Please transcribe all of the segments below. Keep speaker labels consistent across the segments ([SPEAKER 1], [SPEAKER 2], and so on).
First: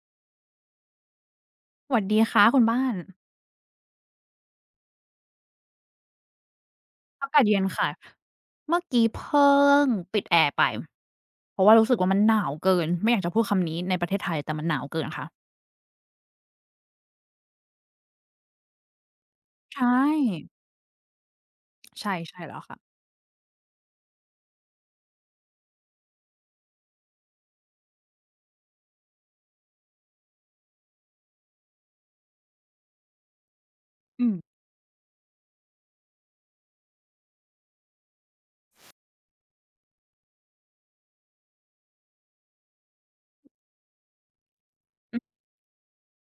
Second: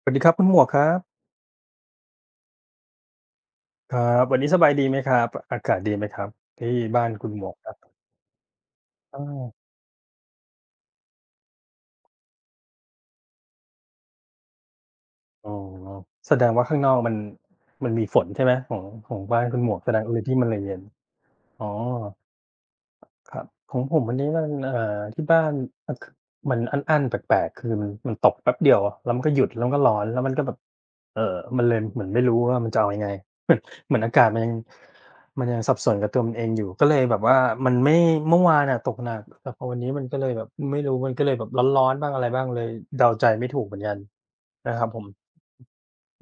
[SPEAKER 1] สวัสดีครับคุณหมวกครับ
[SPEAKER 2] สวัสดีค่ะคุณบ้าน
[SPEAKER 1] ครับวันนี้สบายดีไหมครับอากาศดีไหมครับที่บ้านคุ
[SPEAKER 2] อา
[SPEAKER 1] ณห
[SPEAKER 2] กา
[SPEAKER 1] ม
[SPEAKER 2] ศ
[SPEAKER 1] วก
[SPEAKER 2] เย็น
[SPEAKER 1] ครับ
[SPEAKER 2] ค่ะเมื่อกี้
[SPEAKER 1] อา
[SPEAKER 2] เพ
[SPEAKER 1] ว
[SPEAKER 2] ิ่งปิดแอร์ไปเพราะว่ารู้สึกว่ามันหนาวเกินไม่อยากจะพูดคำนี้ในประเทศไทยแต่มันหนาวเกินค่ะ
[SPEAKER 1] อ๋อแสดงว่าข้างนอกมันมีฝนใช่ไหมของบ้านคุณหมว
[SPEAKER 2] ใช
[SPEAKER 1] กแสดงเลยที่มัน
[SPEAKER 2] ่
[SPEAKER 1] เลยเย็นอ๋อ
[SPEAKER 2] ใช่แล้วค่ะ
[SPEAKER 1] ครับของผมวันนี้มันที่บ้านมันคมันอั้นๆแปลกๆคือมันตกแป๊บเดียวแล้วมันก็หยุดแล้วมันก็ร้อนแล้วมันก็แบบเอ่อมันเลยเหมือนไม่รู้ว่ามันจะเอายังไง เหมือนเหมือนอากา
[SPEAKER 2] อื
[SPEAKER 1] ศ
[SPEAKER 2] ม
[SPEAKER 1] มันยังสับสนกับตัวมันเองอยู่ก็เลยแบบว่ามันไม่เมื่อวานอะตกหนักแต่พอวันนี้มันก็เลยแบบไม่รู้มันก็เลยแบบร้อนๆบ้างอะไรบ้างเลยเดาใจไม่ถูกเหมือนกันนะครับผม
[SPEAKER 2] ออ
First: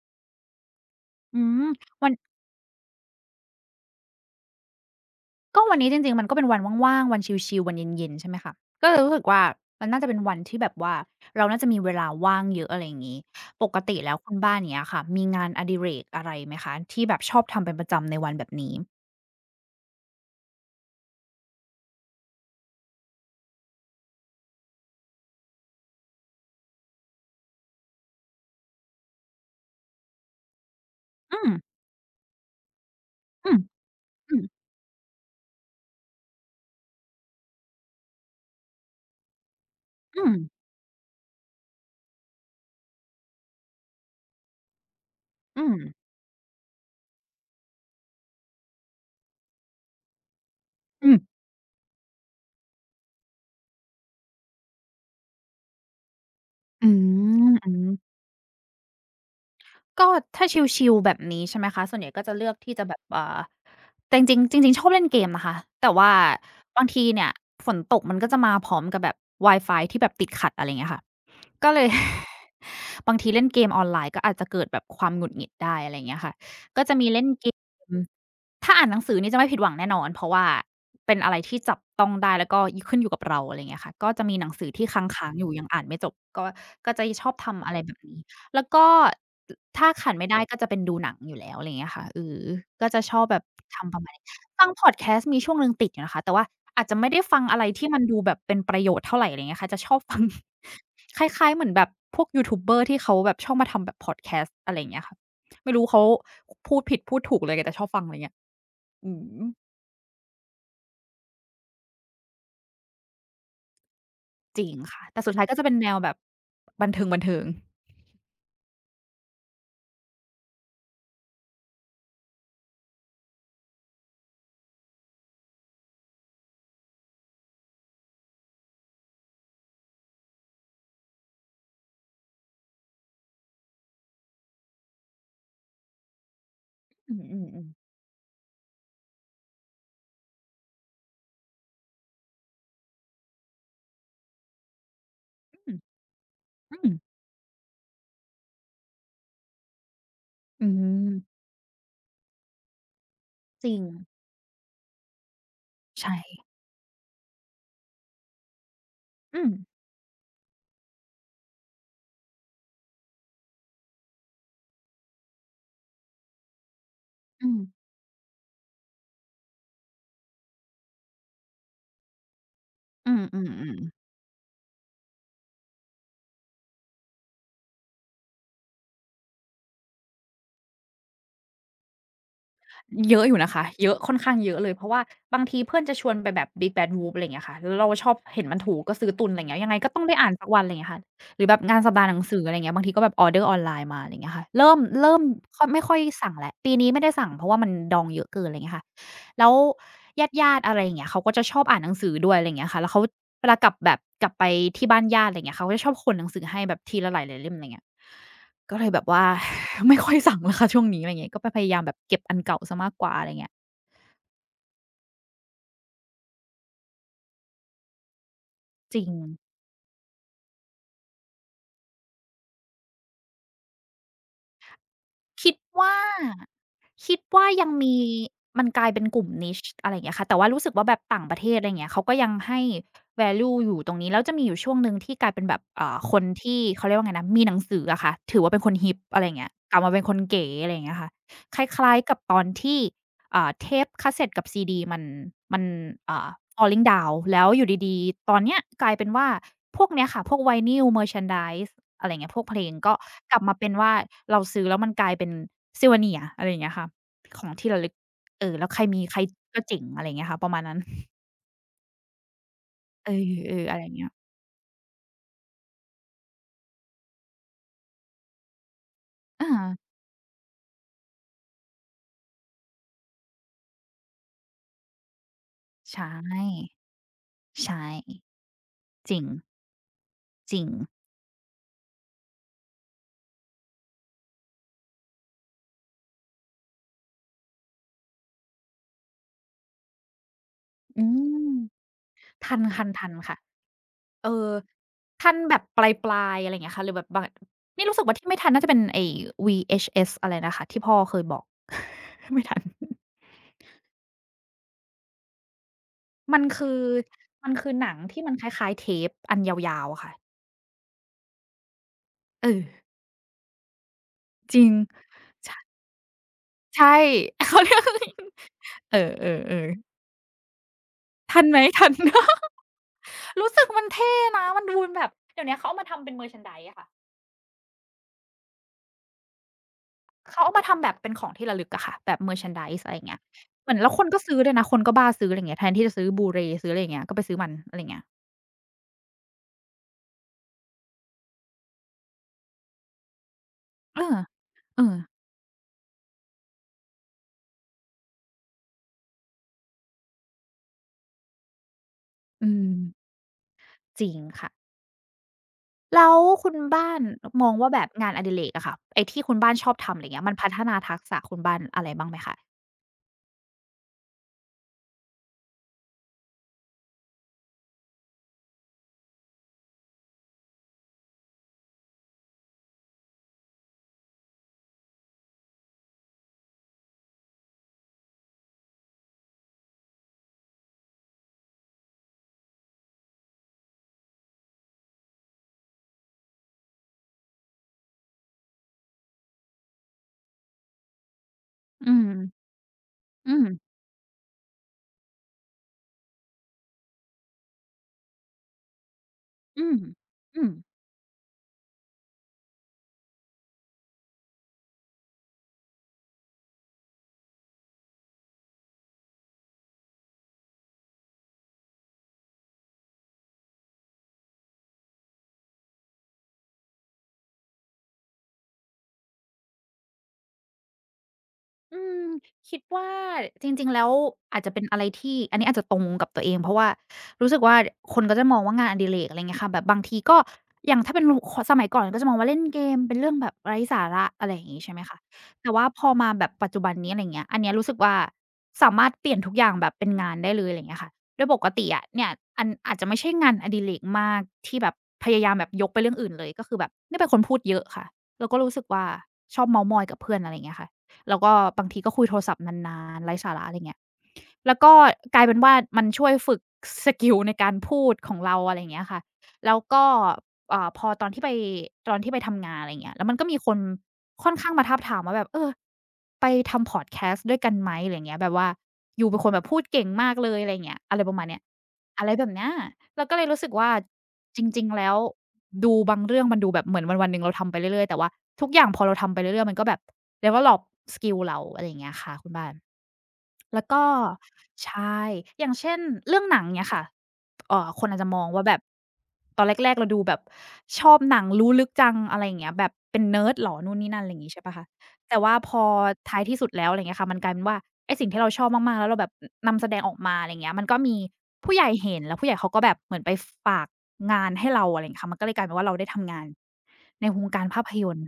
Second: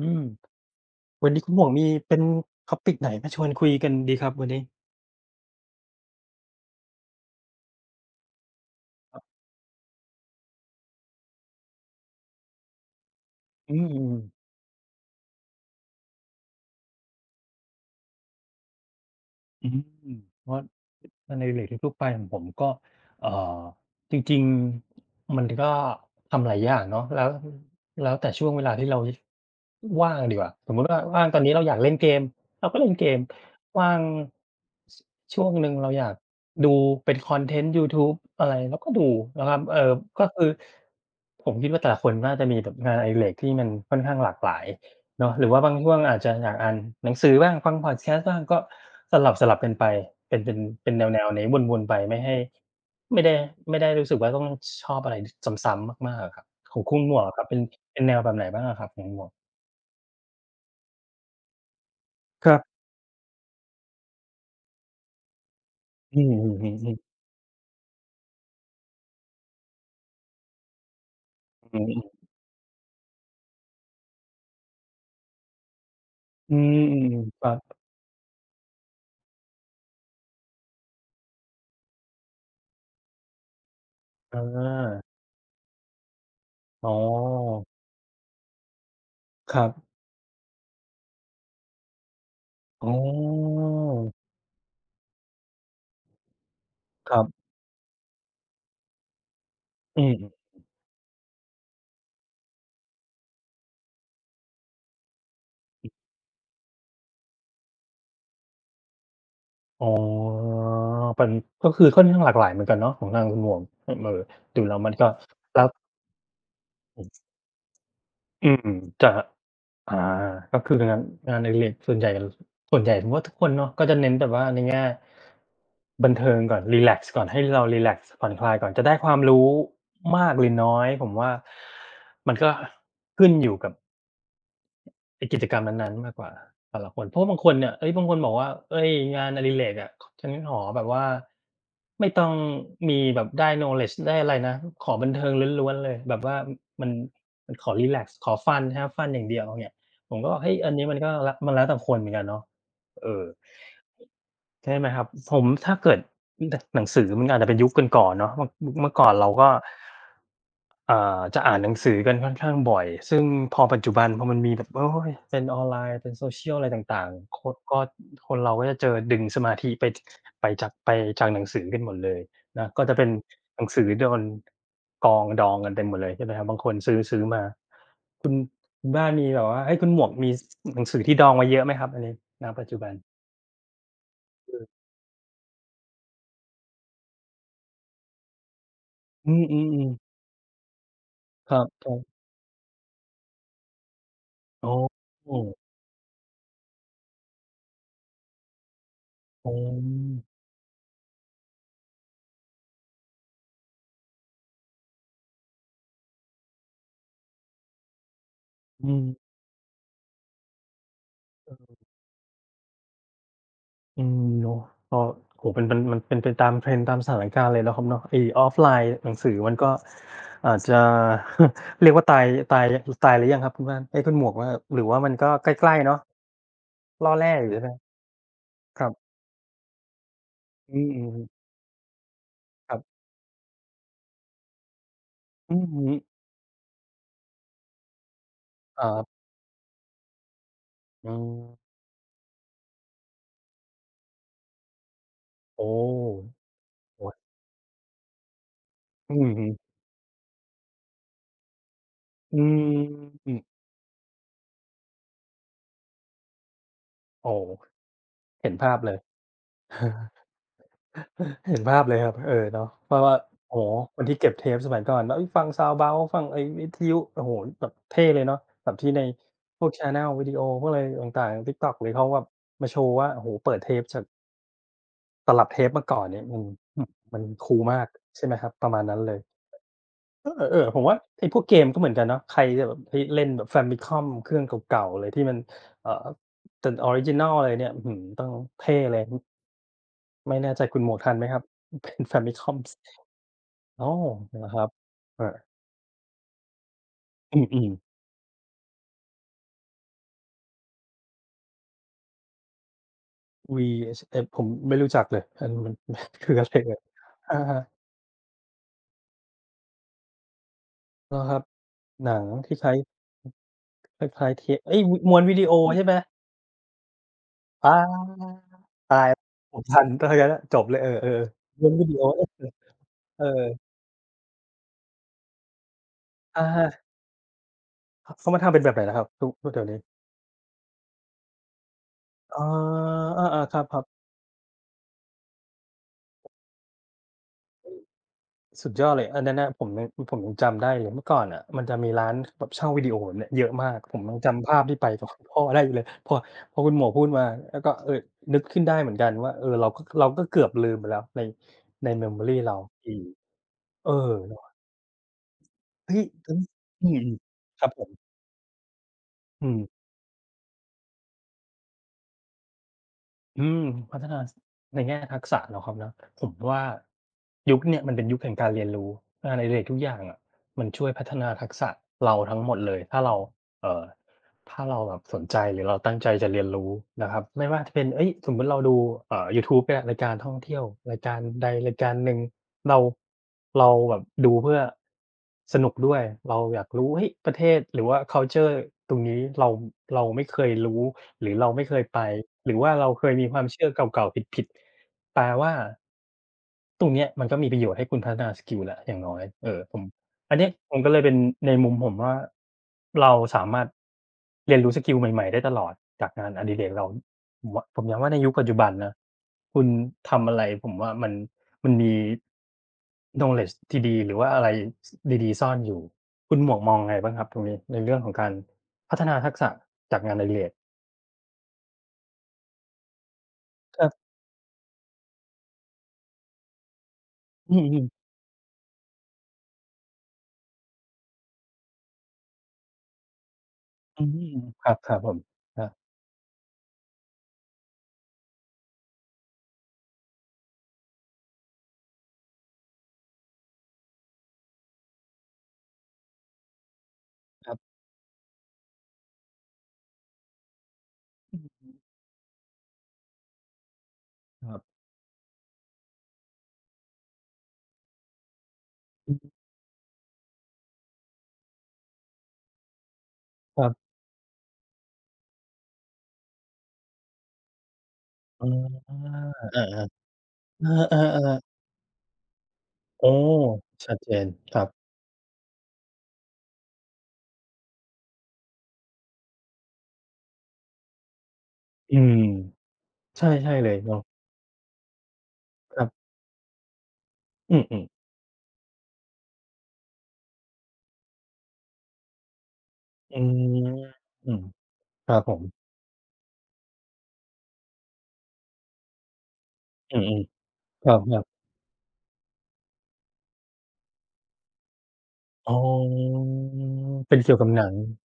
[SPEAKER 1] อืมวัน
[SPEAKER 2] อื
[SPEAKER 1] นี้คุณหม
[SPEAKER 2] ม
[SPEAKER 1] วกมี
[SPEAKER 2] วัน
[SPEAKER 1] เป็น topic ไหนมาชวนคุยกันดีครับวันนี้
[SPEAKER 2] วันนี้จริงๆมันก็เป็นวันว่างๆวันชิลๆวันเย็นๆใช่ไหมคะก็เลยรู้สึกว่ามันน่าจะเป็นวันที่แบบว่าเราน่าจะมีเวลาว่างเยอะอะไรอย่างงี้ป
[SPEAKER 1] อื
[SPEAKER 2] กติ
[SPEAKER 1] ม
[SPEAKER 2] แล้ว
[SPEAKER 1] ๆ
[SPEAKER 2] คุณบ้านอย่างเงี้ยค่ะมีงานอดิเรกอะไรไหมคะที่แบบชอบทำเป็นประจำในวันแบบนี้
[SPEAKER 1] อืมว่า งานอดิเรกทั่วๆไปของผมก็เอ่อจริงๆมันก็ทำหลายอย่างเนาะแล้วแต่ช่วงเวลาที่เราว่างดีกว่าสมมุติว่าว่างต
[SPEAKER 2] อื
[SPEAKER 1] อน
[SPEAKER 2] ม
[SPEAKER 1] นี้เราอยากเล่นเกมเราก็เล่นเกม
[SPEAKER 2] อืม
[SPEAKER 1] ว่าง
[SPEAKER 2] อือ
[SPEAKER 1] ชช่วงหนึ่งเราอยากดูเป็นคอนเทนต์ยูทูบอะไรเราก็ดูนะครับ
[SPEAKER 2] อื
[SPEAKER 1] ก็
[SPEAKER 2] ม
[SPEAKER 1] คือผมคิดว่าแต่ละคนน่าจะมีแบบงานอดิเรกที่มันค่อนข้างหลากหลาย เนาะหรือว่า
[SPEAKER 2] อื
[SPEAKER 1] บา
[SPEAKER 2] ม
[SPEAKER 1] งช่วงอาจจะอยากอ่านหนังสือบ้างฟังพอดแคสต์บ้างก็สลับๆกันไปเป็นเป็นเป็น
[SPEAKER 2] อืม
[SPEAKER 1] แนวๆนี้วนๆไปไม่ได้ไม่ได้รู้สึกว่าต้องชอบอะไรซ้ำๆมากๆอะครับของ
[SPEAKER 2] อื
[SPEAKER 1] คุณหมวกอะครับ
[SPEAKER 2] ม
[SPEAKER 1] เป็น
[SPEAKER 2] อื
[SPEAKER 1] เป็น
[SPEAKER 2] ม
[SPEAKER 1] แนวแบบไหนบ้างอะครับของหมวก
[SPEAKER 2] ก็ถ้าชิลๆแบบนี้ใช่ไหมคะ ส่วนใหญ่ก็จะเลื
[SPEAKER 1] ค
[SPEAKER 2] อก
[SPEAKER 1] รั
[SPEAKER 2] ที่
[SPEAKER 1] บ
[SPEAKER 2] จะแบบแต่จริงๆจริงๆ ชอบเล่นเกมนะคะ แต่ว่า
[SPEAKER 1] อืมอื
[SPEAKER 2] บาง
[SPEAKER 1] มๆ
[SPEAKER 2] ที
[SPEAKER 1] ๆ
[SPEAKER 2] เนี่ยฝนตกมันก็จะมาพร้อมกับแบบวายฟายที่แบบติดขัดอะไรอย่างเงี้ยค่ะ ก็
[SPEAKER 1] ๆ
[SPEAKER 2] เลย บางทีเล่นเกมออนไลน์ก็อาจจะเกิดแบบความหงุดหงิดได้อะไรอย่างเงี้ยค่ะ
[SPEAKER 1] อื
[SPEAKER 2] ก็จะ
[SPEAKER 1] ม
[SPEAKER 2] มีเล่น
[SPEAKER 1] ๆๆค
[SPEAKER 2] เก
[SPEAKER 1] รับ
[SPEAKER 2] ม ถ้าอ่านหนังสือนี่จะไม่ผิดหวังแน่นอนเพราะว่าเป็นอะไรที่จับต้องได้แล้วก็ขึ้นอยู่กับเราอะไรอย่างเงี้ยค่ะก็จะมี
[SPEAKER 1] อ
[SPEAKER 2] หนังสือที่ค้
[SPEAKER 1] า
[SPEAKER 2] างๆอยู่ยังอ่านไม่จบก็
[SPEAKER 1] อ๋
[SPEAKER 2] ก็จะชอบ
[SPEAKER 1] อ
[SPEAKER 2] ทำอะไรแบบนี้แล้วก็อ
[SPEAKER 1] ครับ
[SPEAKER 2] ถ้าขัดไม่ได้ก็จะเป็นดูหนังอยู่แล้วอะไรอย่างเงี้ยค่ะเออ
[SPEAKER 1] อ๋
[SPEAKER 2] ก็
[SPEAKER 1] อ
[SPEAKER 2] จะชอบแบบทำประมาณนี้ฟังพอดแคสต์มีช่วงหนึ่งติดอยู่นะคะแต่ว่าอาจจะไม่
[SPEAKER 1] ครั
[SPEAKER 2] ได้ฟัง
[SPEAKER 1] บ
[SPEAKER 2] อะไรที่มันดูแบบเป็นประโยชน์เท่าไรอะไรอย่างเงี้ยค่ะจะชอบ
[SPEAKER 1] อื
[SPEAKER 2] ฟัง
[SPEAKER 1] ม
[SPEAKER 2] คล้ายๆเหมือนแบบพวกยูทูบเบอร์ที่เขาแบบชอบมาทำแบบพอดแคสต์อะไรอย่างเงี้ยค่ะไม่รู้เขาพูดผิดพูดถูกเลยแต่ชอบฟังอะไรเงี้ย อืม
[SPEAKER 1] อ๋อเป็นก็คือค่อนข้างหลากหลายเหมือนกันเนาะของทางคุณหมวกเออดู
[SPEAKER 2] จริ
[SPEAKER 1] แล้
[SPEAKER 2] ง
[SPEAKER 1] วมัน
[SPEAKER 2] ค่ะ
[SPEAKER 1] ก็
[SPEAKER 2] แต่สุดท้ายก็
[SPEAKER 1] แล้
[SPEAKER 2] จะ
[SPEAKER 1] ว
[SPEAKER 2] เป็นแนวแบบบันเทิงบันเทิง
[SPEAKER 1] อืมจะอ่าก็คืองานอดิเรกส่วนใหญ่ผมว่าทุกคนเนาะก็จะเน้นแบบว่าในแง่บันเทิงก่อนรีแลกซ์ก่อนให้เรารีแลกซ์ผ่อนคลายก่อนจะได้ความรู้มากหรือน้อยผมว่ามันก็ขึ้นอยู่กับ ไอ้กิจกรรมนั้นๆมากกว่าแต่ละคน
[SPEAKER 2] อื
[SPEAKER 1] เพราะบางค
[SPEAKER 2] ม
[SPEAKER 1] นเนี่
[SPEAKER 2] ๆ
[SPEAKER 1] ยเฮ้
[SPEAKER 2] ๆ
[SPEAKER 1] ยบางคนบอกว่าเฮ้ยงานอดิเรกอะฉันขอแบบว่าไม่ต้องมีแบบได้ knowledge ได้อะไรนะขอบันเทิงล้ว
[SPEAKER 2] อื
[SPEAKER 1] น
[SPEAKER 2] ม
[SPEAKER 1] ๆเลยแบบว่า
[SPEAKER 2] อื
[SPEAKER 1] มั
[SPEAKER 2] ม
[SPEAKER 1] นมันขอรีแลกซ์ขอ fun have fun อย่างเดียวเนี่ยผมก็บอกเฮ้ย
[SPEAKER 2] อื
[SPEAKER 1] อั
[SPEAKER 2] ม
[SPEAKER 1] นนี้
[SPEAKER 2] อื
[SPEAKER 1] มัน
[SPEAKER 2] ม
[SPEAKER 1] ก็ลมันแล้วแต่คนเหมือนกันเนาะเออ
[SPEAKER 2] จริง
[SPEAKER 1] ใช่ไหมครับผมถ้าเกิด
[SPEAKER 2] ใช่
[SPEAKER 1] หนังสือมันอาจจะเป็นยุคก่อนๆเนาะเมื่อก่อนเรา
[SPEAKER 2] อื
[SPEAKER 1] ก็
[SPEAKER 2] ม
[SPEAKER 1] อ่าจะอ่านหนังสือกันค่อนข้างบ่อยซึ่งพอปัจจุบันพอมันมีแบบโอ๊ยเป็นออนไลน์เป็น social อะไรต่างๆ
[SPEAKER 2] อืม
[SPEAKER 1] คนเราก็จะเจอดึงสมาธิไปไปจากไปจากหนังสือกันหมดเลยนะก็จะเป็น
[SPEAKER 2] อื
[SPEAKER 1] หนัง
[SPEAKER 2] ม
[SPEAKER 1] สือ
[SPEAKER 2] ๆๆ
[SPEAKER 1] โดนกองดองกันเต็มหมดเลยใช่ไหมครับบางคนซื้อมาคุณบ้านมีแบบว่าเฮ้ยคุณหมวกมีหนังสือที่ดองไว้เยอะไหมครับอันนี้ณปัจจุบัน
[SPEAKER 2] เยอะอยู่นะคะเยอะค่อนข้างเยอะเลยเพราะว่าบางทีเพื่อนจะชวนไปแบบ Big Bad Wolf อะไรอย่างเงี้ยค่ะแล้วเราชอบเห็นมันถูกก็ซื้อตุ
[SPEAKER 1] อื
[SPEAKER 2] นอะไรอ
[SPEAKER 1] อ
[SPEAKER 2] ย่างเงี้
[SPEAKER 1] อื
[SPEAKER 2] ยยังไง
[SPEAKER 1] อ
[SPEAKER 2] ก็
[SPEAKER 1] ๆ
[SPEAKER 2] ต้อง
[SPEAKER 1] ๆ
[SPEAKER 2] ได้อ่านสักวันอะไรอย่างเงี้ยค่ะหรือ
[SPEAKER 1] ค
[SPEAKER 2] แบ
[SPEAKER 1] รั
[SPEAKER 2] บ
[SPEAKER 1] บ
[SPEAKER 2] งานสัปดาห์หนั
[SPEAKER 1] ๆ
[SPEAKER 2] งสืออะไรอย่างเงี้ยบางทีก็แบบออร์เดอร์ออนไลน์มาอะไรอย่างเงี้ยค่ะ
[SPEAKER 1] อ๋อ
[SPEAKER 2] เริ่ม
[SPEAKER 1] อ
[SPEAKER 2] ค่อย
[SPEAKER 1] อ
[SPEAKER 2] ไม่ค่อยสั่งแล้วปีนี้ไม่ได้สั่งเพราะว่ามันดองเยอะเกินอะไรอย่างเงี้ยค่ะแล้
[SPEAKER 1] ๋
[SPEAKER 2] ว
[SPEAKER 1] อ
[SPEAKER 2] ญาติๆอะไรอย่างเงี้ยเขาก็จะชอบอ่านหนังสือด้วยอะไรอย่างเงี้ยค่ะแล้วเขาเวลากลับแบบกลับไปที่บ้านญาติอะไรอย่างเงี้ยเขาก็จะชอบขนหนังสือให้แบบทีละหลายๆเล่มอะไรอย่างเงี้ย ก็เล
[SPEAKER 1] อื
[SPEAKER 2] ยแบ
[SPEAKER 1] ม
[SPEAKER 2] บว่า ไม่ค่อยสั่งแล้วค่ะช่วงนี้อะไร่เงี้ยก็ไปพยายามแบบเก็บอันเก่าซสมากกว่าอะไรเงี้ย
[SPEAKER 1] อืมเนาะก็โอ้โฮเป็นเป็นมันเป็นไปตาม trend ตามสถานการณ์เลยเนาะครับเนาะไอ้ออฟไลน์
[SPEAKER 2] จริ
[SPEAKER 1] หนั
[SPEAKER 2] ง
[SPEAKER 1] งสือมันก็อาจจะ เรียกว่าตายตายตายหรือยังครับคุณบ้านเอ๊ยคุณหมวกว่าหรือว่ามันก็ใก
[SPEAKER 2] คิด
[SPEAKER 1] ล้ๆ
[SPEAKER 2] ว่า
[SPEAKER 1] เนาะล่อ
[SPEAKER 2] คิด
[SPEAKER 1] แร่อ
[SPEAKER 2] ว่า
[SPEAKER 1] ยู่ใช่ไห
[SPEAKER 2] ยั
[SPEAKER 1] ม
[SPEAKER 2] งมีมัน
[SPEAKER 1] ค
[SPEAKER 2] กลา
[SPEAKER 1] รั
[SPEAKER 2] ยเป็น
[SPEAKER 1] บ
[SPEAKER 2] กลุ่ม niche อะไรอย่างเงี้ยค่ะแต่ว่ารู้สึก
[SPEAKER 1] อื
[SPEAKER 2] ว่าแบบต่างประเท
[SPEAKER 1] ม
[SPEAKER 2] ศอะไรอย่างเงี้ยเขาก็ยังให้
[SPEAKER 1] ครับ
[SPEAKER 2] value อยู่ตรงนี้แล้วจะมีอยู่ช่วงหนึ่งที่กลายเป็น
[SPEAKER 1] อื
[SPEAKER 2] แบบ
[SPEAKER 1] อฮึ
[SPEAKER 2] คนที่เขาเรียกว่าไงนะมีหนังสืออะค่ะถือว่าเป็นคนฮิป
[SPEAKER 1] อ
[SPEAKER 2] อะไรอย่างเงี้ยกลับมาเป็นคนเก๋อะไรอย่างเงี้ย
[SPEAKER 1] อื
[SPEAKER 2] ค่ะคล
[SPEAKER 1] ม
[SPEAKER 2] ้ายๆกับตอนที่เทปคาสเซ็ตกับซีดีมัน
[SPEAKER 1] โอ้
[SPEAKER 2] อ่า falling
[SPEAKER 1] โอ้
[SPEAKER 2] down แล้วอยู่ดีๆตอนเนี้ยกลายเป็น
[SPEAKER 1] อื
[SPEAKER 2] ว่า
[SPEAKER 1] อฮึ
[SPEAKER 2] พวกเนี้ยค่ะพวก vinyl merchandise อะไรเงี้ย
[SPEAKER 1] อื
[SPEAKER 2] พวกเพล
[SPEAKER 1] ม
[SPEAKER 2] งก็
[SPEAKER 1] อื
[SPEAKER 2] ก
[SPEAKER 1] อ
[SPEAKER 2] ลับมาเป็นว่าเราซื้อแล้วมันกลายเป็น Souvenir อะไรอย่างเงี้ยค่ะ
[SPEAKER 1] โอ้
[SPEAKER 2] ของที่ระลึกเอ
[SPEAKER 1] เห็น
[SPEAKER 2] อแล้ว
[SPEAKER 1] ภาพ
[SPEAKER 2] ใคร
[SPEAKER 1] เลย
[SPEAKER 2] มีใครก็เจ๋งอะไรอย่างเงี้ยค่ะประมาณนั้น
[SPEAKER 1] เห็นภาพเลยครับเออเนาะเพราะ
[SPEAKER 2] เออ
[SPEAKER 1] ว่าโอ้
[SPEAKER 2] ๆ
[SPEAKER 1] โฮ
[SPEAKER 2] อะไรอย่าง
[SPEAKER 1] คน
[SPEAKER 2] เงี้ย
[SPEAKER 1] ที่เก็บเทปสมัยก่อนแล้วเฮ้ยฟังซาวด์เบาฟังไอ้วิทยุโอ้โฮแบบเท่เลยเนาะแบบที่ใน
[SPEAKER 2] อา
[SPEAKER 1] พวกแชนเนลวิดีโอพวกอะไรต่างๆ TikTok หรือเขาแบบมาโชว์ว่าโอ้โฮเปิดเทปจากตลับเทปมาก่อน
[SPEAKER 2] ใช่
[SPEAKER 1] เนี่ยมันอืมมันคูลมา
[SPEAKER 2] ใช่
[SPEAKER 1] กใช่ไหมครับประมาณนั้น
[SPEAKER 2] จ
[SPEAKER 1] เล
[SPEAKER 2] ริ
[SPEAKER 1] ย
[SPEAKER 2] ง
[SPEAKER 1] เออ
[SPEAKER 2] จ
[SPEAKER 1] เออ
[SPEAKER 2] ริง
[SPEAKER 1] ผมว่าไอ้พวกเกมก็เหมือนกันเนาะใครจะแบบเฮ้ยเล่นแบบ Famicom เครื่องเก่าๆเลยที่มันเอ่อแต่ออริจินัลเลยเนี่ยอื้อฮือต้องเท่เลยไม่แน่ใจคุณหมวก
[SPEAKER 2] อื
[SPEAKER 1] ทันไหมครับ
[SPEAKER 2] ม
[SPEAKER 1] เป็น Famicom
[SPEAKER 2] ทันค่ะ
[SPEAKER 1] อ๋อ
[SPEAKER 2] เอ
[SPEAKER 1] เหร
[SPEAKER 2] อ
[SPEAKER 1] อครับอา
[SPEAKER 2] ทันแบบปลายๆอะไรอย่างเงี้ยค่ะหรือแบบบาง
[SPEAKER 1] อืมๆ
[SPEAKER 2] นี่รู้สึกว่าที่ไม่ทันน่าจะเป็นไอ้ VHS อะไรนะคะที่พ่อเคยบอก ไม่ทัน
[SPEAKER 1] v s f ผมไม่รู้จักเลยอันมัน คือ
[SPEAKER 2] มัน
[SPEAKER 1] อะไร
[SPEAKER 2] คื
[SPEAKER 1] เอ่ย
[SPEAKER 2] อ
[SPEAKER 1] อะ
[SPEAKER 2] มั
[SPEAKER 1] ฮ
[SPEAKER 2] นคือหนังที่มันคล้ายๆเทปอันยาวๆอะค่ะ
[SPEAKER 1] เหรอครับ หนัง
[SPEAKER 2] เอ
[SPEAKER 1] ที่
[SPEAKER 2] อ
[SPEAKER 1] คล้ายๆเท
[SPEAKER 2] จ
[SPEAKER 1] ป
[SPEAKER 2] ริง
[SPEAKER 1] เอ๊ยวม้วนวิดีโอใช่ไหม
[SPEAKER 2] ใช่ เขาเรี
[SPEAKER 1] อา
[SPEAKER 2] ยกเอ
[SPEAKER 1] ผม
[SPEAKER 2] อๆ
[SPEAKER 1] ทั
[SPEAKER 2] ๆ
[SPEAKER 1] นถ้าอย่างงั้นอะจบเลยเออ
[SPEAKER 2] ทัน
[SPEAKER 1] ๆ
[SPEAKER 2] ไหม
[SPEAKER 1] ๆม้ วนวิ
[SPEAKER 2] ทัน
[SPEAKER 1] ดีโอเอ๊ะเออ
[SPEAKER 2] รู้สึกมันเท่นะมันดูเป็นแบบเดี๋ยวเนี้ยเขาเอามาทำเป็น
[SPEAKER 1] อา
[SPEAKER 2] merchandise อะค่ะ
[SPEAKER 1] ๆเขามาทำเป็นแบบไหนนะครับทุกเดี๋ยวนี้
[SPEAKER 2] เขาเอามาทำแบบเป็นของที่ระลึกอะค่ะแบบ
[SPEAKER 1] อ๋อ
[SPEAKER 2] merchandise อะไรอย่างเงี้ย
[SPEAKER 1] อาๆค
[SPEAKER 2] เหมือน
[SPEAKER 1] รับ
[SPEAKER 2] แล้ว
[SPEAKER 1] ๆ
[SPEAKER 2] คนก็ซื้อด้วยนะคนก็บ้าซื้ออะไรอย่างเงี้ยแทนที่จะซื้อ Blu-ray ซื้ออะไรอย่างเงี้ยก็ไปซื้อมันอะไรอย่างเงี้ย
[SPEAKER 1] สุดยอดเลยอันนั้นน่ะผมยังจำได้เลยเมื่อก่อนน่ะมันจะมีร้านแบบเช่าวิดีโอแบบเนี้ยเยอะมากผ
[SPEAKER 2] เอ
[SPEAKER 1] มยั
[SPEAKER 2] อ
[SPEAKER 1] งจำภาพที่
[SPEAKER 2] เอ
[SPEAKER 1] ไป
[SPEAKER 2] อ
[SPEAKER 1] กับคุณพ่อได้อยู่เลยพอคุณหมวกพูดมาแล้วก็เออนึกขึ้นได้เหมือนกันว่าเออเราก็เกือบลืมไปแล้วในใน memory
[SPEAKER 2] อื
[SPEAKER 1] เรา
[SPEAKER 2] ม
[SPEAKER 1] อืมเออ
[SPEAKER 2] จริง
[SPEAKER 1] เนาะ
[SPEAKER 2] ค่ะ
[SPEAKER 1] เฮ้ย
[SPEAKER 2] แล้ว
[SPEAKER 1] อืม
[SPEAKER 2] คุณบ้านมอง
[SPEAKER 1] ๆครั
[SPEAKER 2] ว่า
[SPEAKER 1] บผ
[SPEAKER 2] แบบ
[SPEAKER 1] ม
[SPEAKER 2] งานอดิเรกอะค่ะไอ้ที่คุณ
[SPEAKER 1] อื
[SPEAKER 2] บ้าน
[SPEAKER 1] ม
[SPEAKER 2] ชอบทำอะไรอย่างเงี้ยมันพัฒนาทักษะคุณบ้านอะไรบ้างไหมคะ
[SPEAKER 1] อืมพัฒนาสในแง่ทักษะเหรอครับเนาะผมว่ายุคเนี่ยมันเป็นยุคแห่งการเรียนรู้งานอดิเรกทุกอย่างอะมันช่วยพัฒนาทักษะเราทั้งหมดเลยถ้าเราเอ่อถ้าเราแบบสนใจหรือเราตั้งใจจะเรียนรู้นะครับไม่ว่าจะเป็นเฮ้ยสมมุติเราดูยูทูบเนี่ยรายการท่องเที่ยวรายการใดรายการหนึ่งเราเราแบบดูเพื่อสนุกด้วยเราอยากรู้เฮ้ยประเทศหรือว่าคัลเชอร์ตรงนี้เราเราไม่เคยรู้ หรือเราไม่เคย
[SPEAKER 2] อื
[SPEAKER 1] ไป
[SPEAKER 2] ม
[SPEAKER 1] หรือว่าเราเคยมี
[SPEAKER 2] อื
[SPEAKER 1] ควา
[SPEAKER 2] ม
[SPEAKER 1] มเชื่อเก่าๆผิดๆแปลว่าตรงเนี้ยมันก็มีประโยชน์ให้คุณพัฒนาสกิลแล้วอย่างน้อยเออ
[SPEAKER 2] อื
[SPEAKER 1] ผ
[SPEAKER 2] ม
[SPEAKER 1] มอัน
[SPEAKER 2] อื
[SPEAKER 1] เนี้ย
[SPEAKER 2] ม
[SPEAKER 1] มันก็เลยเป็นในมุมผมว่าเราสามารถเรียนรู้สกิลใหม่ๆได้ตลอดจากงานอดิเรกเราผมว่าผมย้ำว่าในยุคปัจจุบันนะคุณทำอะไรผมว่ามันมี knowledge ที่ดีหรือว่าอะไรสดีๆซ่อนอยู่คุณหมวกมองไงบ้างครับตรงนี้ในเรื่องของการพัฒนาทักษะจากงานอดิเรก
[SPEAKER 2] อืมคิดว่าจริงๆ
[SPEAKER 1] ค
[SPEAKER 2] แล้
[SPEAKER 1] รั
[SPEAKER 2] ว
[SPEAKER 1] บ
[SPEAKER 2] อาจจะเป็นอะไรที่อันนี้อาจจะตรงกับตัวเองเพราะว่ารู้สึก
[SPEAKER 1] อื
[SPEAKER 2] ว่า
[SPEAKER 1] ม
[SPEAKER 2] คนก็จะมองว่างานอดิเรกอะไรเงี้ยค่ะแบบบางทีก็อย่างถ้าเป็นลขสมัยก่อนก็จะมองว่าเล่นเกมเป็นเรื่องแบบไร้สา
[SPEAKER 1] อื
[SPEAKER 2] ระอะไร
[SPEAKER 1] ม
[SPEAKER 2] อย่างงี้
[SPEAKER 1] ครั
[SPEAKER 2] ใช่
[SPEAKER 1] บ
[SPEAKER 2] ไหม
[SPEAKER 1] ครับ
[SPEAKER 2] คะ
[SPEAKER 1] ผม
[SPEAKER 2] แต่
[SPEAKER 1] ค
[SPEAKER 2] ว่า
[SPEAKER 1] รับ
[SPEAKER 2] พอมาแบบปัจจุบันนี้อะไรเงี้ยอันเนี้ยรู้สึกว่าสามารถเปลี่ยนทุกอย่างแบบเป็นงานได้เลยอะไรเงี้ยค่ะโดยปกติอะเนี่ยอันอาจจะไม่ใช่งานอดิเรกมากที่แบบพยายามแบบยกไปเรื่องอื่นเลยก็คือแบบเนี่ยเป็นคนพูด
[SPEAKER 1] ครั
[SPEAKER 2] เยอะ
[SPEAKER 1] บ
[SPEAKER 2] ค่ะแล้วก็รู้สึกว่าชอบเมาท์มอยกับเพื่อนอะไรเงี้ยค่ะ แล้วก็
[SPEAKER 1] อื
[SPEAKER 2] บา
[SPEAKER 1] ม
[SPEAKER 2] งทีก็คุยโทรศัพท์นานๆไร้สาระอะไรเงี้ย
[SPEAKER 1] ค
[SPEAKER 2] แล้
[SPEAKER 1] รั
[SPEAKER 2] ว
[SPEAKER 1] บ
[SPEAKER 2] ก็กลายเป็นว่ามันช่วยฝึกสกิลในการพูดของเราอะไรอย่างเงี้ยค่ะ
[SPEAKER 1] อืม
[SPEAKER 2] แล้วก็พอตอนที่ไปทำงานอะไรอย่างเงี้ยแล้วมันก็มีคน
[SPEAKER 1] ครับ
[SPEAKER 2] ค่อนข้างมาทาบทามว่าแบบเออไปทำพอดแคสต์ด้วยกันไหมอะไรอย่างเงี้ยแบบ
[SPEAKER 1] อ๋
[SPEAKER 2] ว่ายู
[SPEAKER 1] อ
[SPEAKER 2] เป็นคนแบบพู
[SPEAKER 1] อา
[SPEAKER 2] ดเก่งมากเลยอะไรอ
[SPEAKER 1] ๆ
[SPEAKER 2] ย่า
[SPEAKER 1] เอ
[SPEAKER 2] งเงี้ย
[SPEAKER 1] อ
[SPEAKER 2] อะไรประมาณเนี้
[SPEAKER 1] ๆๆ
[SPEAKER 2] ย อะไรแบบเนี้ยเรา
[SPEAKER 1] โอ้
[SPEAKER 2] ก็เลยรู้สึกว่า
[SPEAKER 1] ชัดเจน
[SPEAKER 2] จ
[SPEAKER 1] ครั
[SPEAKER 2] ริงๆ แล้
[SPEAKER 1] บ
[SPEAKER 2] วดูบางเรื่องมันดูแบบเหมือนวันๆหนึ่งเราทำไปเรื่อยๆ แต่ว่าทุกอย่างพอเราทำไปเรื่อยๆ มันก็แบบ develop สกิลเราอะไรอย่างเงี้
[SPEAKER 1] อื
[SPEAKER 2] ยค่ะ
[SPEAKER 1] ม
[SPEAKER 2] คุณบ้าน
[SPEAKER 1] ใช่ใช่
[SPEAKER 2] แล้ว
[SPEAKER 1] เลย
[SPEAKER 2] ก็
[SPEAKER 1] เนาะ
[SPEAKER 2] ใช่อย่างเช่
[SPEAKER 1] ค
[SPEAKER 2] น
[SPEAKER 1] รับ
[SPEAKER 2] เรื่องหนังเนี้ยค่ะ
[SPEAKER 1] อื
[SPEAKER 2] ค
[SPEAKER 1] ม
[SPEAKER 2] น
[SPEAKER 1] ๆ
[SPEAKER 2] อาจจะมองว่าแบบตอนแรกๆเราดูแบบชอบหนังรู้ลึกจังอะไรอย่างเงี้ยแบบเป็น
[SPEAKER 1] อื
[SPEAKER 2] nerd เหรอ
[SPEAKER 1] ม
[SPEAKER 2] นู่นนี่นั่นอะไรอย่าง
[SPEAKER 1] อื
[SPEAKER 2] งี้
[SPEAKER 1] ม
[SPEAKER 2] ใช่เปล่าคะ
[SPEAKER 1] ครั
[SPEAKER 2] แต่
[SPEAKER 1] บผ
[SPEAKER 2] ว่า
[SPEAKER 1] ม
[SPEAKER 2] พอท้ายที่สุดแล้วอะไรเงี้ยค่ะมันกลายเป็นว่าไอ้สิ่งที่เราชอบมากๆแล้วเราแบบอนำแสดงออ
[SPEAKER 1] อื
[SPEAKER 2] ก
[SPEAKER 1] ม
[SPEAKER 2] มาอะไรเงี้ยมันก็
[SPEAKER 1] ๆครั
[SPEAKER 2] มี
[SPEAKER 1] บ
[SPEAKER 2] ผู้ใหญ่เห็นแล้วผู้ใหญ่เขาก็แบบเหมือนไปฝากงานให้เราอะไรอย่างเงี้ยค่ะมันก็เลยกลาย
[SPEAKER 1] ๆ
[SPEAKER 2] เป็
[SPEAKER 1] อ๋อ
[SPEAKER 2] นว่าเราได้ทำงานใน
[SPEAKER 1] เป็น
[SPEAKER 2] วง
[SPEAKER 1] เกี่ยว
[SPEAKER 2] กา
[SPEAKER 1] กั
[SPEAKER 2] ร
[SPEAKER 1] บห
[SPEAKER 2] ภา
[SPEAKER 1] นั
[SPEAKER 2] พ
[SPEAKER 1] ง
[SPEAKER 2] ยนตร์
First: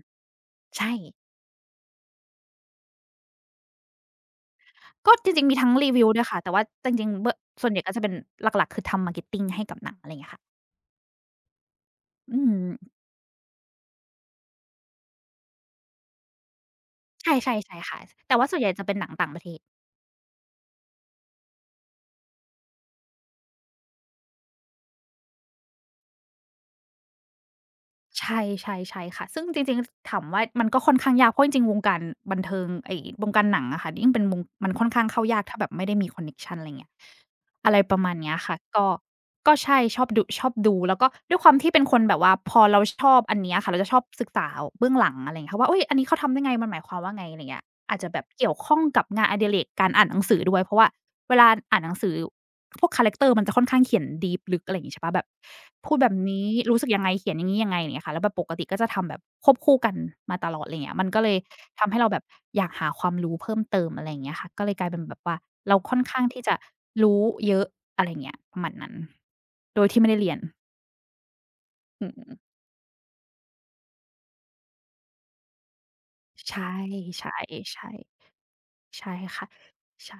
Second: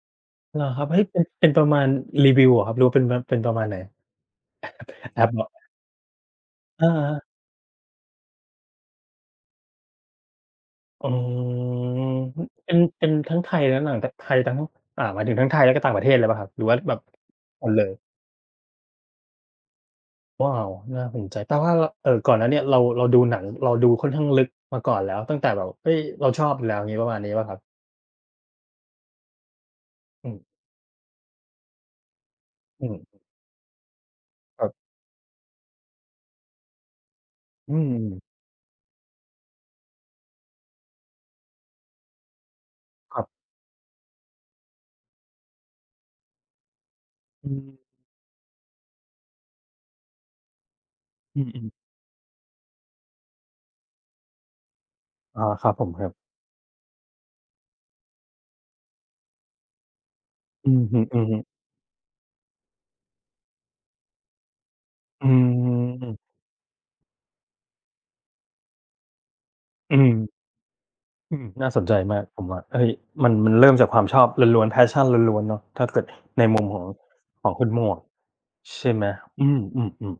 [SPEAKER 1] เหรอครับ
[SPEAKER 2] ใช่
[SPEAKER 1] เฮ้ยเป็นเป็นประมาณรีวิวเหรอครับหรือว่าเป็นประมาณไหน
[SPEAKER 2] ก็
[SPEAKER 1] แอ
[SPEAKER 2] จ
[SPEAKER 1] ปเหร
[SPEAKER 2] ริ
[SPEAKER 1] อ
[SPEAKER 2] งๆมีทั้งรีวิวด้วยค่ะแต่ว่าจริงๆ
[SPEAKER 1] อา
[SPEAKER 2] เบื้อส่วนใหญ่ก็จะเป็นหลักๆคือทำ marketing ให้กับหนังอะไรอย่างเงี้ยค่ะ
[SPEAKER 1] อ๋อ
[SPEAKER 2] อืม
[SPEAKER 1] เป็นเป็นทั้งไทยและหนังทไทยทั้งอ่าหมายถึงทั้งไทยแลวก็ต่างประเทศเลยเปล่าครับหรือว่าแบบ
[SPEAKER 2] ใช่
[SPEAKER 1] หม
[SPEAKER 2] ๆ
[SPEAKER 1] ด
[SPEAKER 2] ใช่
[SPEAKER 1] เลย
[SPEAKER 2] ค่ะแต่ว่าส่วนใหญ่จะเป็นหนังต่างประเทศ
[SPEAKER 1] ว้าวน่าสนใจแปลว่ารเอ่อก่อนหน้าเนี่ยเราเราดูหนังเราดูค่อนข้างลึกมาก่อนแล้วตั้งแต่แบบเฮ้ยเราชอบอยู่แล้วงงี้ประมาณนี้เปล่าครับ
[SPEAKER 2] ใช่ใช่ใช่ค่ะซึ่งจริงๆถาม
[SPEAKER 1] อื
[SPEAKER 2] ว่า
[SPEAKER 1] ม
[SPEAKER 2] มันก็ค่อนข้างยากเพราะจริงๆวงการบันเทิง
[SPEAKER 1] อื
[SPEAKER 2] ไอ้
[SPEAKER 1] ม
[SPEAKER 2] วงการหนังอะค่ะยิ่งเป็นวง
[SPEAKER 1] ครั
[SPEAKER 2] มั
[SPEAKER 1] บ
[SPEAKER 2] นค่อนข้างเข้ายากถ้าแบบไม่ได้มีคอนเน็กชันอะไรเงี้ยอะ
[SPEAKER 1] อื
[SPEAKER 2] ไร
[SPEAKER 1] ม
[SPEAKER 2] ประมาณเนี้ยค่ะก็ใช่ชอบดูแล้วก็ด้วยความที่เป็นคนแบบว่าพอเราชอ
[SPEAKER 1] ค
[SPEAKER 2] บ
[SPEAKER 1] รับ
[SPEAKER 2] อันเนี้ยค่ะเราจะชอบศึกษาเบื้องหลังอะไรเงี้ยค่ะว่าเฮ้ยอันนี้เขาทำได้ไงมันหมายความว่าไงอะไร
[SPEAKER 1] อื
[SPEAKER 2] เงี้ย
[SPEAKER 1] ม
[SPEAKER 2] อาจจะแบบเกี่ยวข้องกับงานอดิเรกการอ่านหนังสือด้วยเพราะว่าเว
[SPEAKER 1] อื
[SPEAKER 2] ลา
[SPEAKER 1] ม
[SPEAKER 2] อ่านห
[SPEAKER 1] ๆ
[SPEAKER 2] นังสือ พวกคาแรกเตอร์มันจะค่อนข้างเขียนดีปลึกอะไรอย่างงี้ใช่เปล่าแบบ
[SPEAKER 1] อาครับผม
[SPEAKER 2] พูด
[SPEAKER 1] ค
[SPEAKER 2] แบ
[SPEAKER 1] รับ
[SPEAKER 2] บนี้รู้สึกยังไงเขียนอย่างงี้ยังไงอย่างเงี้ยค่ะแล้วแบบปกติก็จะทำแบบควบคู่กันมาตลอด
[SPEAKER 1] อื
[SPEAKER 2] อะไรอย่า
[SPEAKER 1] อ
[SPEAKER 2] งเงี้ย
[SPEAKER 1] ฮึ
[SPEAKER 2] มันก็เลย
[SPEAKER 1] ๆ
[SPEAKER 2] ทำให้เราแบบอยากหาความรู้เพิ่มเติมอะไรอย่างเงี้ยค่ะก็เลยกลายเป็นแบบ
[SPEAKER 1] อื
[SPEAKER 2] ว่าเราค่อนข้าง
[SPEAKER 1] ม
[SPEAKER 2] ที่จะรู้เยอะอะไรอย่างเงี้ยประมาณนั้นโดย
[SPEAKER 1] อื
[SPEAKER 2] ที่
[SPEAKER 1] ม
[SPEAKER 2] ไม่ได้เรียน
[SPEAKER 1] อืมน่าสนใจ
[SPEAKER 2] อื
[SPEAKER 1] มากผม
[SPEAKER 2] ม
[SPEAKER 1] ว่าเฮ้ยมันเริ่มจากความชอบล้วนๆ passion ล้วนๆเนาะถ้าเกิดในมุ
[SPEAKER 2] ใช่
[SPEAKER 1] มของ
[SPEAKER 2] ใช่
[SPEAKER 1] ของคุณหม
[SPEAKER 2] ใช่
[SPEAKER 1] วกใช่ไหม
[SPEAKER 2] ใช่
[SPEAKER 1] อื
[SPEAKER 2] ค่ะ
[SPEAKER 1] ม
[SPEAKER 2] ใช่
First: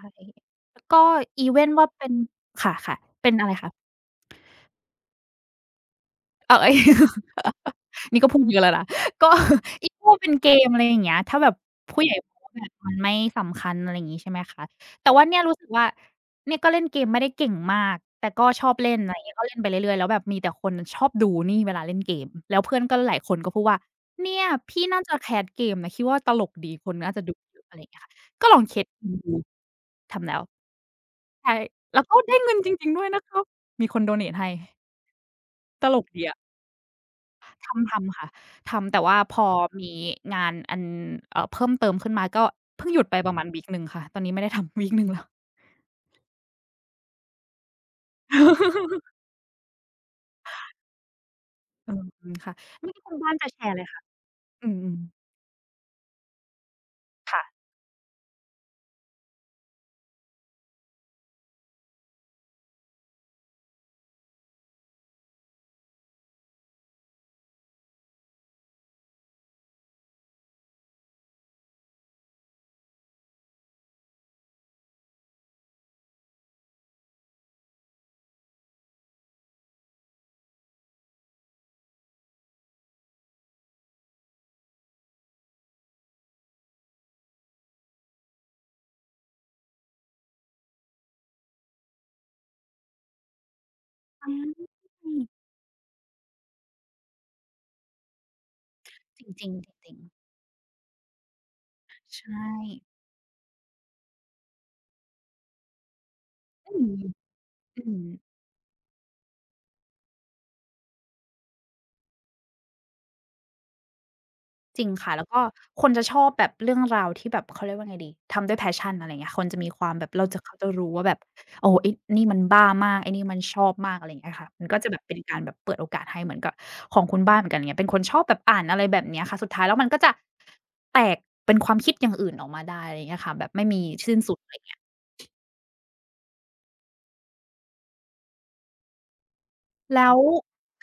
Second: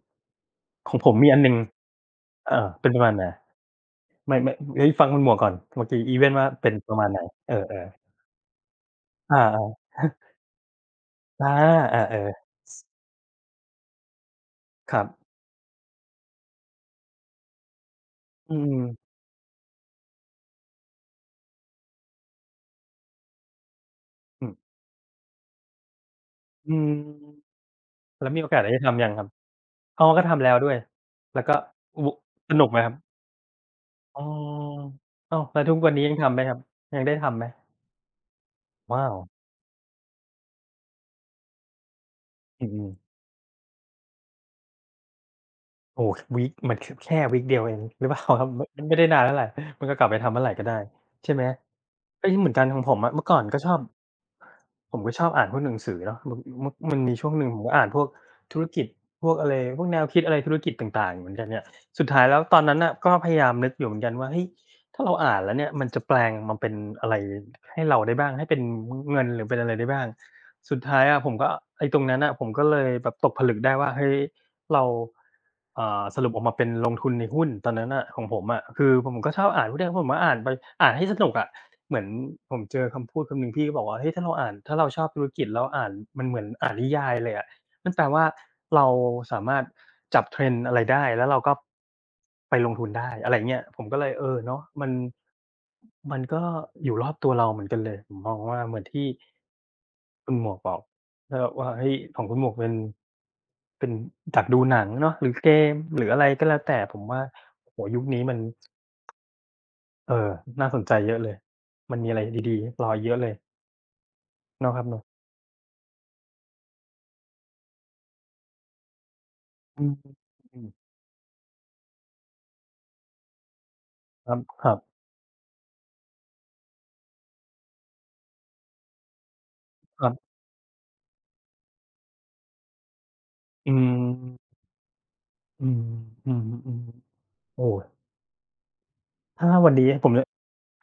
[SPEAKER 1] ๆ
[SPEAKER 2] แล้ว
[SPEAKER 1] ๆขอ
[SPEAKER 2] ก็
[SPEAKER 1] งผมมีอัน
[SPEAKER 2] อี
[SPEAKER 1] หนึ่ง
[SPEAKER 2] เวนว่าเป็นค
[SPEAKER 1] เป็น
[SPEAKER 2] ่ะ
[SPEAKER 1] ประมาณ
[SPEAKER 2] ๆ
[SPEAKER 1] ไหน
[SPEAKER 2] เป็นอะไรคะ
[SPEAKER 1] ไม่เฮ้ยฟังคุณหมวกก่อนเมื่อกี้อีเวนต์ว่า
[SPEAKER 2] เออ
[SPEAKER 1] เป็นประมาณไหนเออ
[SPEAKER 2] นี่ก็พูดเยอะแล้วนะ
[SPEAKER 1] ๆ
[SPEAKER 2] ก็
[SPEAKER 1] อา ๆอ
[SPEAKER 2] อีโก้เป็นเกมอะไรอย่างเงี้ยถ้าแบ
[SPEAKER 1] า
[SPEAKER 2] บ
[SPEAKER 1] อา
[SPEAKER 2] ผู้ให
[SPEAKER 1] เอ
[SPEAKER 2] ญ่ม
[SPEAKER 1] อ
[SPEAKER 2] องว่าแบบมันไม่สำคัญอะไรอย่างงี้ใช่ไหมคะ
[SPEAKER 1] ครับ
[SPEAKER 2] แต่ว่าเนี่ยรู้สึกว่าเนี่ยก็เล่นเกมไม่ได้เก่งมากแต่ก็
[SPEAKER 1] อื
[SPEAKER 2] ชอบ
[SPEAKER 1] ม
[SPEAKER 2] เล่นอะไรอย่างเงี้ยก็เล่นไปเรื่อยๆแล้วแบบมีแต่คนชอบดูนี่เวลาเล่นเกมแล้วเพื่อนก็หลายคนก็พูดว่าเนี่
[SPEAKER 1] อื
[SPEAKER 2] ย
[SPEAKER 1] ม
[SPEAKER 2] พี่น่าจะแคสเกมนะคิดว่าตลก
[SPEAKER 1] อื
[SPEAKER 2] ดีค
[SPEAKER 1] ม
[SPEAKER 2] นน่าจะดูเยอะอะไรอย่างเงี้ยค่ะ
[SPEAKER 1] แล้วมีโอกาสได้ทำยังครับ
[SPEAKER 2] ดู
[SPEAKER 1] อ๋อก็
[SPEAKER 2] ทำแล้ว
[SPEAKER 1] ทำแล้วด้วยแล้วก็
[SPEAKER 2] ใช่แล้ว
[SPEAKER 1] ว
[SPEAKER 2] ก็ได้
[SPEAKER 1] ส
[SPEAKER 2] เงิน
[SPEAKER 1] นุก
[SPEAKER 2] จ
[SPEAKER 1] ไหมค
[SPEAKER 2] ริง
[SPEAKER 1] รับ
[SPEAKER 2] ๆด้วยนะครับมีคนโด
[SPEAKER 1] อ๋อ
[SPEAKER 2] เนตให้
[SPEAKER 1] อ้าวแล้วทุก
[SPEAKER 2] ต
[SPEAKER 1] วัน
[SPEAKER 2] ล
[SPEAKER 1] นี้
[SPEAKER 2] ก
[SPEAKER 1] ยัง
[SPEAKER 2] ดี
[SPEAKER 1] ทำ
[SPEAKER 2] อะ
[SPEAKER 1] ไหมครับยังได้ทำไหม
[SPEAKER 2] ทำค่ะทำแต่
[SPEAKER 1] ว้าว
[SPEAKER 2] ว่าพอมีงานอันเพิ่มเติมขึ้นมาก็
[SPEAKER 1] อืม
[SPEAKER 2] เพิ่งหยุดไปประมาณวีกหนึ่งค่ะตอนนี้ไม่ได้ทำ วีกหนึ่งแล้ว
[SPEAKER 1] โอ้วีกมันคแค่วีกเดียวเองหรือเปล่า ครับมมันไม่ ได้นานเท่าไรมันก็กลับไปทำเมื่อไหรก็ได้ใช่ไหม
[SPEAKER 2] เอออื
[SPEAKER 1] เฮ้ย
[SPEAKER 2] ม
[SPEAKER 1] เหมือ
[SPEAKER 2] ค่ะ
[SPEAKER 1] นกันของผ
[SPEAKER 2] เมื่อ
[SPEAKER 1] ม
[SPEAKER 2] กี้
[SPEAKER 1] อะ
[SPEAKER 2] ทาง
[SPEAKER 1] เมื่อ
[SPEAKER 2] บ้าน
[SPEAKER 1] ก่อน
[SPEAKER 2] จะ
[SPEAKER 1] ก็
[SPEAKER 2] แช
[SPEAKER 1] ชอ
[SPEAKER 2] ร์
[SPEAKER 1] บ
[SPEAKER 2] เลยค่ะอื
[SPEAKER 1] ผ
[SPEAKER 2] ม
[SPEAKER 1] มก็ชอบอ่านพวกหนังสือเนาะมันมมันมีช่ว
[SPEAKER 2] ๆ
[SPEAKER 1] งห
[SPEAKER 2] ค่ะ
[SPEAKER 1] นึ่งผมก็อ่านพวกธุรกิจพวกอะไรพวกแนวคิดอะไรธุรกิจต่างๆเหมือนกันเนี่ยสุดท้ายแล้วตอนนั้นน่ะก็พยายามนึกอยู่เหมือนกันว่าเฮ้ยถ้าเราอ่านแล้วเนี่ยมันจะแปลงมาเป็นอะไรให้เราได้บ้างให้เป็นงเงินหรือเป็นอะไรได้บ้างสุดท้ายอะผมก็ไอ้ตรงนั้นน่ะผมก็เลยแบบตกผลึกได้ว่าเฮ้ย เราอ่าสรุปออกมาเป็นลงทุนในหุ้นตอนนั้นน่ะของผมอะคือผมก็ชอบอ่านพวกเนี้ยผมก็อ่านไปอ่านให้สนุกอะเหมือนผมเจอคำพูดคำหนึ่งพี่ก็บอกว่าเฮ้ยถ้าเราอ่านถ้าเราชอบธุรกิจแล้วอ่านมันเหมือนอ่านนิยายเลยอะนั่นแปลว่าเราสามารถจับ trend อะไรได้แล้วเราก็ไปลงทุนได้อะไรอย่างเงี้ยผมก็เลยเออเนาะ
[SPEAKER 2] อา
[SPEAKER 1] มันก็อยู่รอบตัวเราเหมือนกันเลยผมมองว่าเหมือนที่
[SPEAKER 2] จริงๆจริง
[SPEAKER 1] คุณหมวกบอกก็ว่าเฮ้ย
[SPEAKER 2] ๆ
[SPEAKER 1] ขอ
[SPEAKER 2] ใช
[SPEAKER 1] งคุณห
[SPEAKER 2] ่
[SPEAKER 1] มวกเป็น เป็นจากดูหนังเนาะหรือเกมหรืออะไรก็แล้ว
[SPEAKER 2] อื
[SPEAKER 1] แต่
[SPEAKER 2] ม
[SPEAKER 1] ผมว่าโอ้โฮ
[SPEAKER 2] อื
[SPEAKER 1] ยุ
[SPEAKER 2] ม
[SPEAKER 1] คนี้มันเอ่อน่าสนใจเยอะเลยมันมีอะไรดีๆรออีกเยอะเลยเนาะค
[SPEAKER 2] จ
[SPEAKER 1] รับ
[SPEAKER 2] ริง
[SPEAKER 1] เนาะ
[SPEAKER 2] ค่ะแล้วก็คนจะชอบแบบเรื่องราวที่แบบเขาเรียกว่าไงดีทำด้วย passion อะไรเงี้ยคนจะมีค
[SPEAKER 1] อื
[SPEAKER 2] วา
[SPEAKER 1] ม
[SPEAKER 2] มแบบเขา
[SPEAKER 1] อืม
[SPEAKER 2] จะรู้ว่าแบบโอ้โฮไอ้นี่มันบ้ามากไอ้นี่มันชอบมากอะไรอย่าง
[SPEAKER 1] ค
[SPEAKER 2] เงี้
[SPEAKER 1] รั
[SPEAKER 2] ย
[SPEAKER 1] บ
[SPEAKER 2] ค่ะ
[SPEAKER 1] ค
[SPEAKER 2] มัน
[SPEAKER 1] รั
[SPEAKER 2] ก็
[SPEAKER 1] บ
[SPEAKER 2] จะแบบเป็นการแบบเปิดโอกาสให้เหมือนกับของคุณบ้านเหมือนกันอย่างเงี้ยเป็นคนชอบแบบอ่านอะไรแบบเนี้ยค่ะสุดท้ายแล้วมันก็
[SPEAKER 1] ค
[SPEAKER 2] จะ
[SPEAKER 1] รับ
[SPEAKER 2] แตกเป็นความคิดอย่างอื่นออกมาได้อะไรอย่างเงี้ยค่ะแบบไม่
[SPEAKER 1] อื
[SPEAKER 2] มีสิ้นสุดอะ
[SPEAKER 1] ม
[SPEAKER 2] ไรเงี้ย
[SPEAKER 1] อืมอืออือโอ้ถ้าวันนี้ผ
[SPEAKER 2] แล้
[SPEAKER 1] ม
[SPEAKER 2] ว
[SPEAKER 1] จะ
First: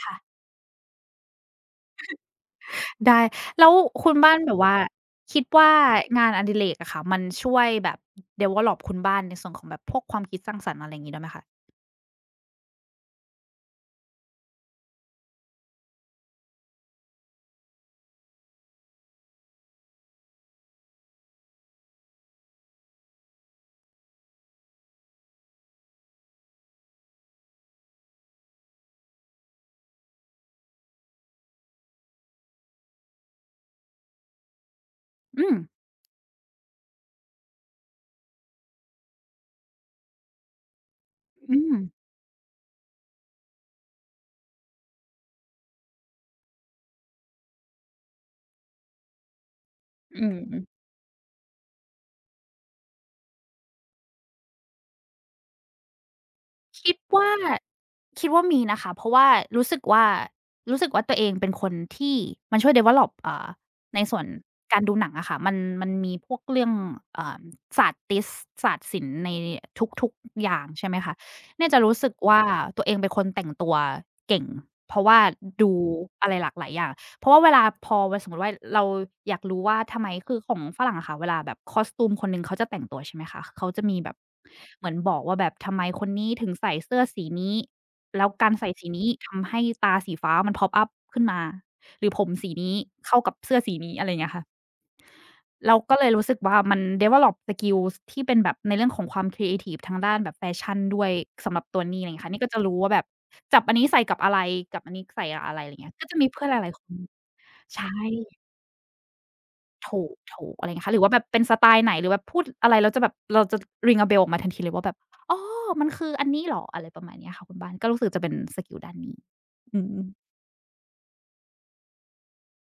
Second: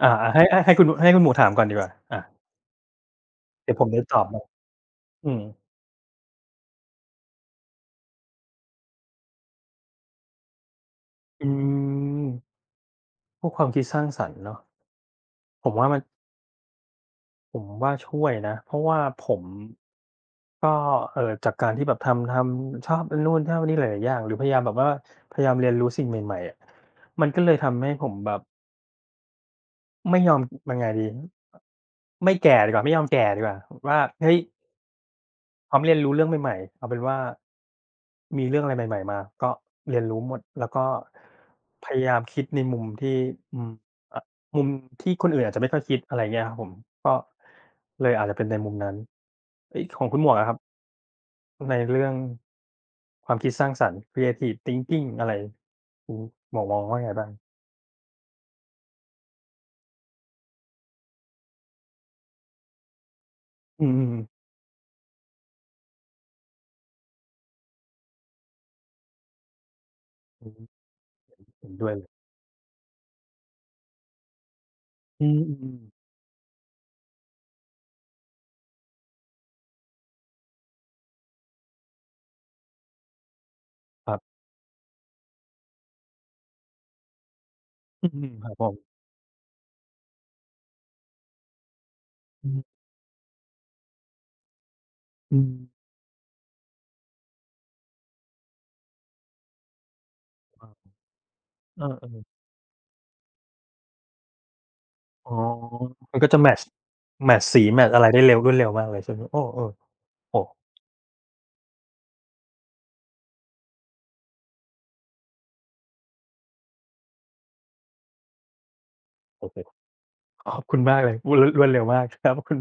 [SPEAKER 2] ค่ะ
[SPEAKER 1] อ่าๆให้คุณให้คุณหมวกถามก่อนดีกว่าอ่า
[SPEAKER 2] ได้แล้ว
[SPEAKER 1] เดี๋ยวผมจะ
[SPEAKER 2] คุ
[SPEAKER 1] ต
[SPEAKER 2] ณ
[SPEAKER 1] อบ
[SPEAKER 2] บ้าน
[SPEAKER 1] เนาะ
[SPEAKER 2] แบบว่า
[SPEAKER 1] อื
[SPEAKER 2] คิ
[SPEAKER 1] ม
[SPEAKER 2] ดว่างานอดิเรกอะค่ะมันช่วยแบบ develop คุณบ้านในส่วนของแบบพวกความคิดสร้างสรรค์อะไรอย่างงี้ด้วยไหมคะ
[SPEAKER 1] อืมพวกความคิดสร้างสรรค์เนาะผมว่ามันผมว่าช่วยนะเพราะว่าผม ก็เอ่อจากการที่แบบทำชอบอันนู่นชอบอันนี่หลายๆอย่างหรือพยายามแบบว่าพยายามเรียนรู้สิ่งใหม่ๆอะมันก็เลยทำให้ผมแบบไม่ยอมยังไงดีไม่แก่ดีกว่าไม่ยอมแก่ดีกว่าว่าเฮ้ย
[SPEAKER 2] อืม
[SPEAKER 1] พร้อมเรียนรู้เรื่องใหม่ๆเอาเป็นว่ามีเรื่องอะไรใหม่ๆมาก็เรียนรู้หมดแล้วก็
[SPEAKER 2] อืม
[SPEAKER 1] พยายามคิดในมุมที่อืมอะมุมที่คนอื่นอาจจะไม่ค่อยคิดอะไรอย่างเงี้ยครับผมก็เลยอาจจะเป็นในมุมนั้นเฮ้ยของคุณห
[SPEAKER 2] อื
[SPEAKER 1] มวก
[SPEAKER 2] ม
[SPEAKER 1] อะครับ ในเรื่องความคิดสร้างสรรค์ creative thinking อะไรคุณหมวกมอง
[SPEAKER 2] คิด
[SPEAKER 1] ว่าไงบ้า
[SPEAKER 2] ว่า
[SPEAKER 1] ง
[SPEAKER 2] คิดว่ามีนะคะเพราะว่ารู้สึกว่ารู้สึกว่าตัวเองเป็นคนที่มันช่วย develop
[SPEAKER 1] อื
[SPEAKER 2] ใน
[SPEAKER 1] ม
[SPEAKER 2] ส่วน
[SPEAKER 1] ๆ
[SPEAKER 2] การดูหนังอะค่ะมันมีพวกเรื่องอ่าศาสตร์ติสศาสตร์ศิลป์ในทุกๆ
[SPEAKER 1] อื
[SPEAKER 2] อ
[SPEAKER 1] ม
[SPEAKER 2] ย่างใช่ไหมคะเนี่
[SPEAKER 1] เห็
[SPEAKER 2] ย
[SPEAKER 1] น
[SPEAKER 2] จะ
[SPEAKER 1] ด้วย
[SPEAKER 2] รู้
[SPEAKER 1] เลย
[SPEAKER 2] สึกว่าตัวเองเป็นคนแต่งตัวเก่งเพราะว่า
[SPEAKER 1] อื
[SPEAKER 2] ดู
[SPEAKER 1] มๆ
[SPEAKER 2] อะไรหลากหลายอย่าง เพราะว่าเวลาพอสมมติว่าเราอยากรู้ว่าทำไมคือของฝรั่งอะค่ะเวลาแบบ costume คนหนึ่งเขาจะแต่งตัวใช่ไหมคะเขาจะมี
[SPEAKER 1] ค
[SPEAKER 2] แบ
[SPEAKER 1] รั
[SPEAKER 2] บ
[SPEAKER 1] บ
[SPEAKER 2] เหมือนบอกว่าแบบทำไมคนนี้ถึงใส่เสื้อสีนี้
[SPEAKER 1] อืม
[SPEAKER 2] แล้ว
[SPEAKER 1] ค
[SPEAKER 2] กา
[SPEAKER 1] รั
[SPEAKER 2] ร
[SPEAKER 1] บผ
[SPEAKER 2] ใส่
[SPEAKER 1] ม
[SPEAKER 2] สีนี้ทำให้ตาสีฟ้ามัน pop up ขึ้นมาหรือผม
[SPEAKER 1] อื
[SPEAKER 2] สีนี้
[SPEAKER 1] ม
[SPEAKER 2] เข้ากับเสื้อสีนี้อะไรอย่างเงี้ยค่ะ
[SPEAKER 1] อืม
[SPEAKER 2] เราก็เลยรู้สึกว่ามัน develop สกิลที่เป็นแบบในเรื่องของความครีเอทิฟทางด้านแบบแฟ
[SPEAKER 1] ครั
[SPEAKER 2] ชั่น
[SPEAKER 1] บ
[SPEAKER 2] ด้วยสำหรับตั
[SPEAKER 1] เอ
[SPEAKER 2] วนี่อะไรอย่าง
[SPEAKER 1] อ
[SPEAKER 2] เงี้ยค่ะ
[SPEAKER 1] ๆ
[SPEAKER 2] นี่ก็จะรู้ว่าแบบจับอันนี้ใส่กับอะไรกับอันนี้ใส่
[SPEAKER 1] อ๋อ
[SPEAKER 2] กับอะไรอะไรอย่างเงี้ยก็
[SPEAKER 1] มั
[SPEAKER 2] จะ
[SPEAKER 1] น
[SPEAKER 2] มี
[SPEAKER 1] ก็จะ
[SPEAKER 2] เพื่อ
[SPEAKER 1] แม
[SPEAKER 2] นห
[SPEAKER 1] ตช์
[SPEAKER 2] ลายๆคน
[SPEAKER 1] แมตช์สีแม
[SPEAKER 2] ใช่
[SPEAKER 1] ตช์อะไรได้เร็วรวดเร็วมากเลยใช่ไหมโอ้เออ
[SPEAKER 2] ถูก
[SPEAKER 1] โอ้
[SPEAKER 2] ถูกอะไรเงี้ยค่ะ หรือว่าแบบเป็นสไตล์ไหน หรือแบบพูดอะไรแล้วจะแบบ เราจะ ring a bell ออกมาทันทีเลยว่าแบบ อ๋อมันคืออันนี้เหรอ อะไรประมาณเนี้ยค่ะคุณบ้านก็รู้สึกจะเป็นสกิลด้านนี้
[SPEAKER 1] โอเค
[SPEAKER 2] อืม
[SPEAKER 1] ขอบคุณมากเลยพูดรรวดเร็วมากครับขอบคุณ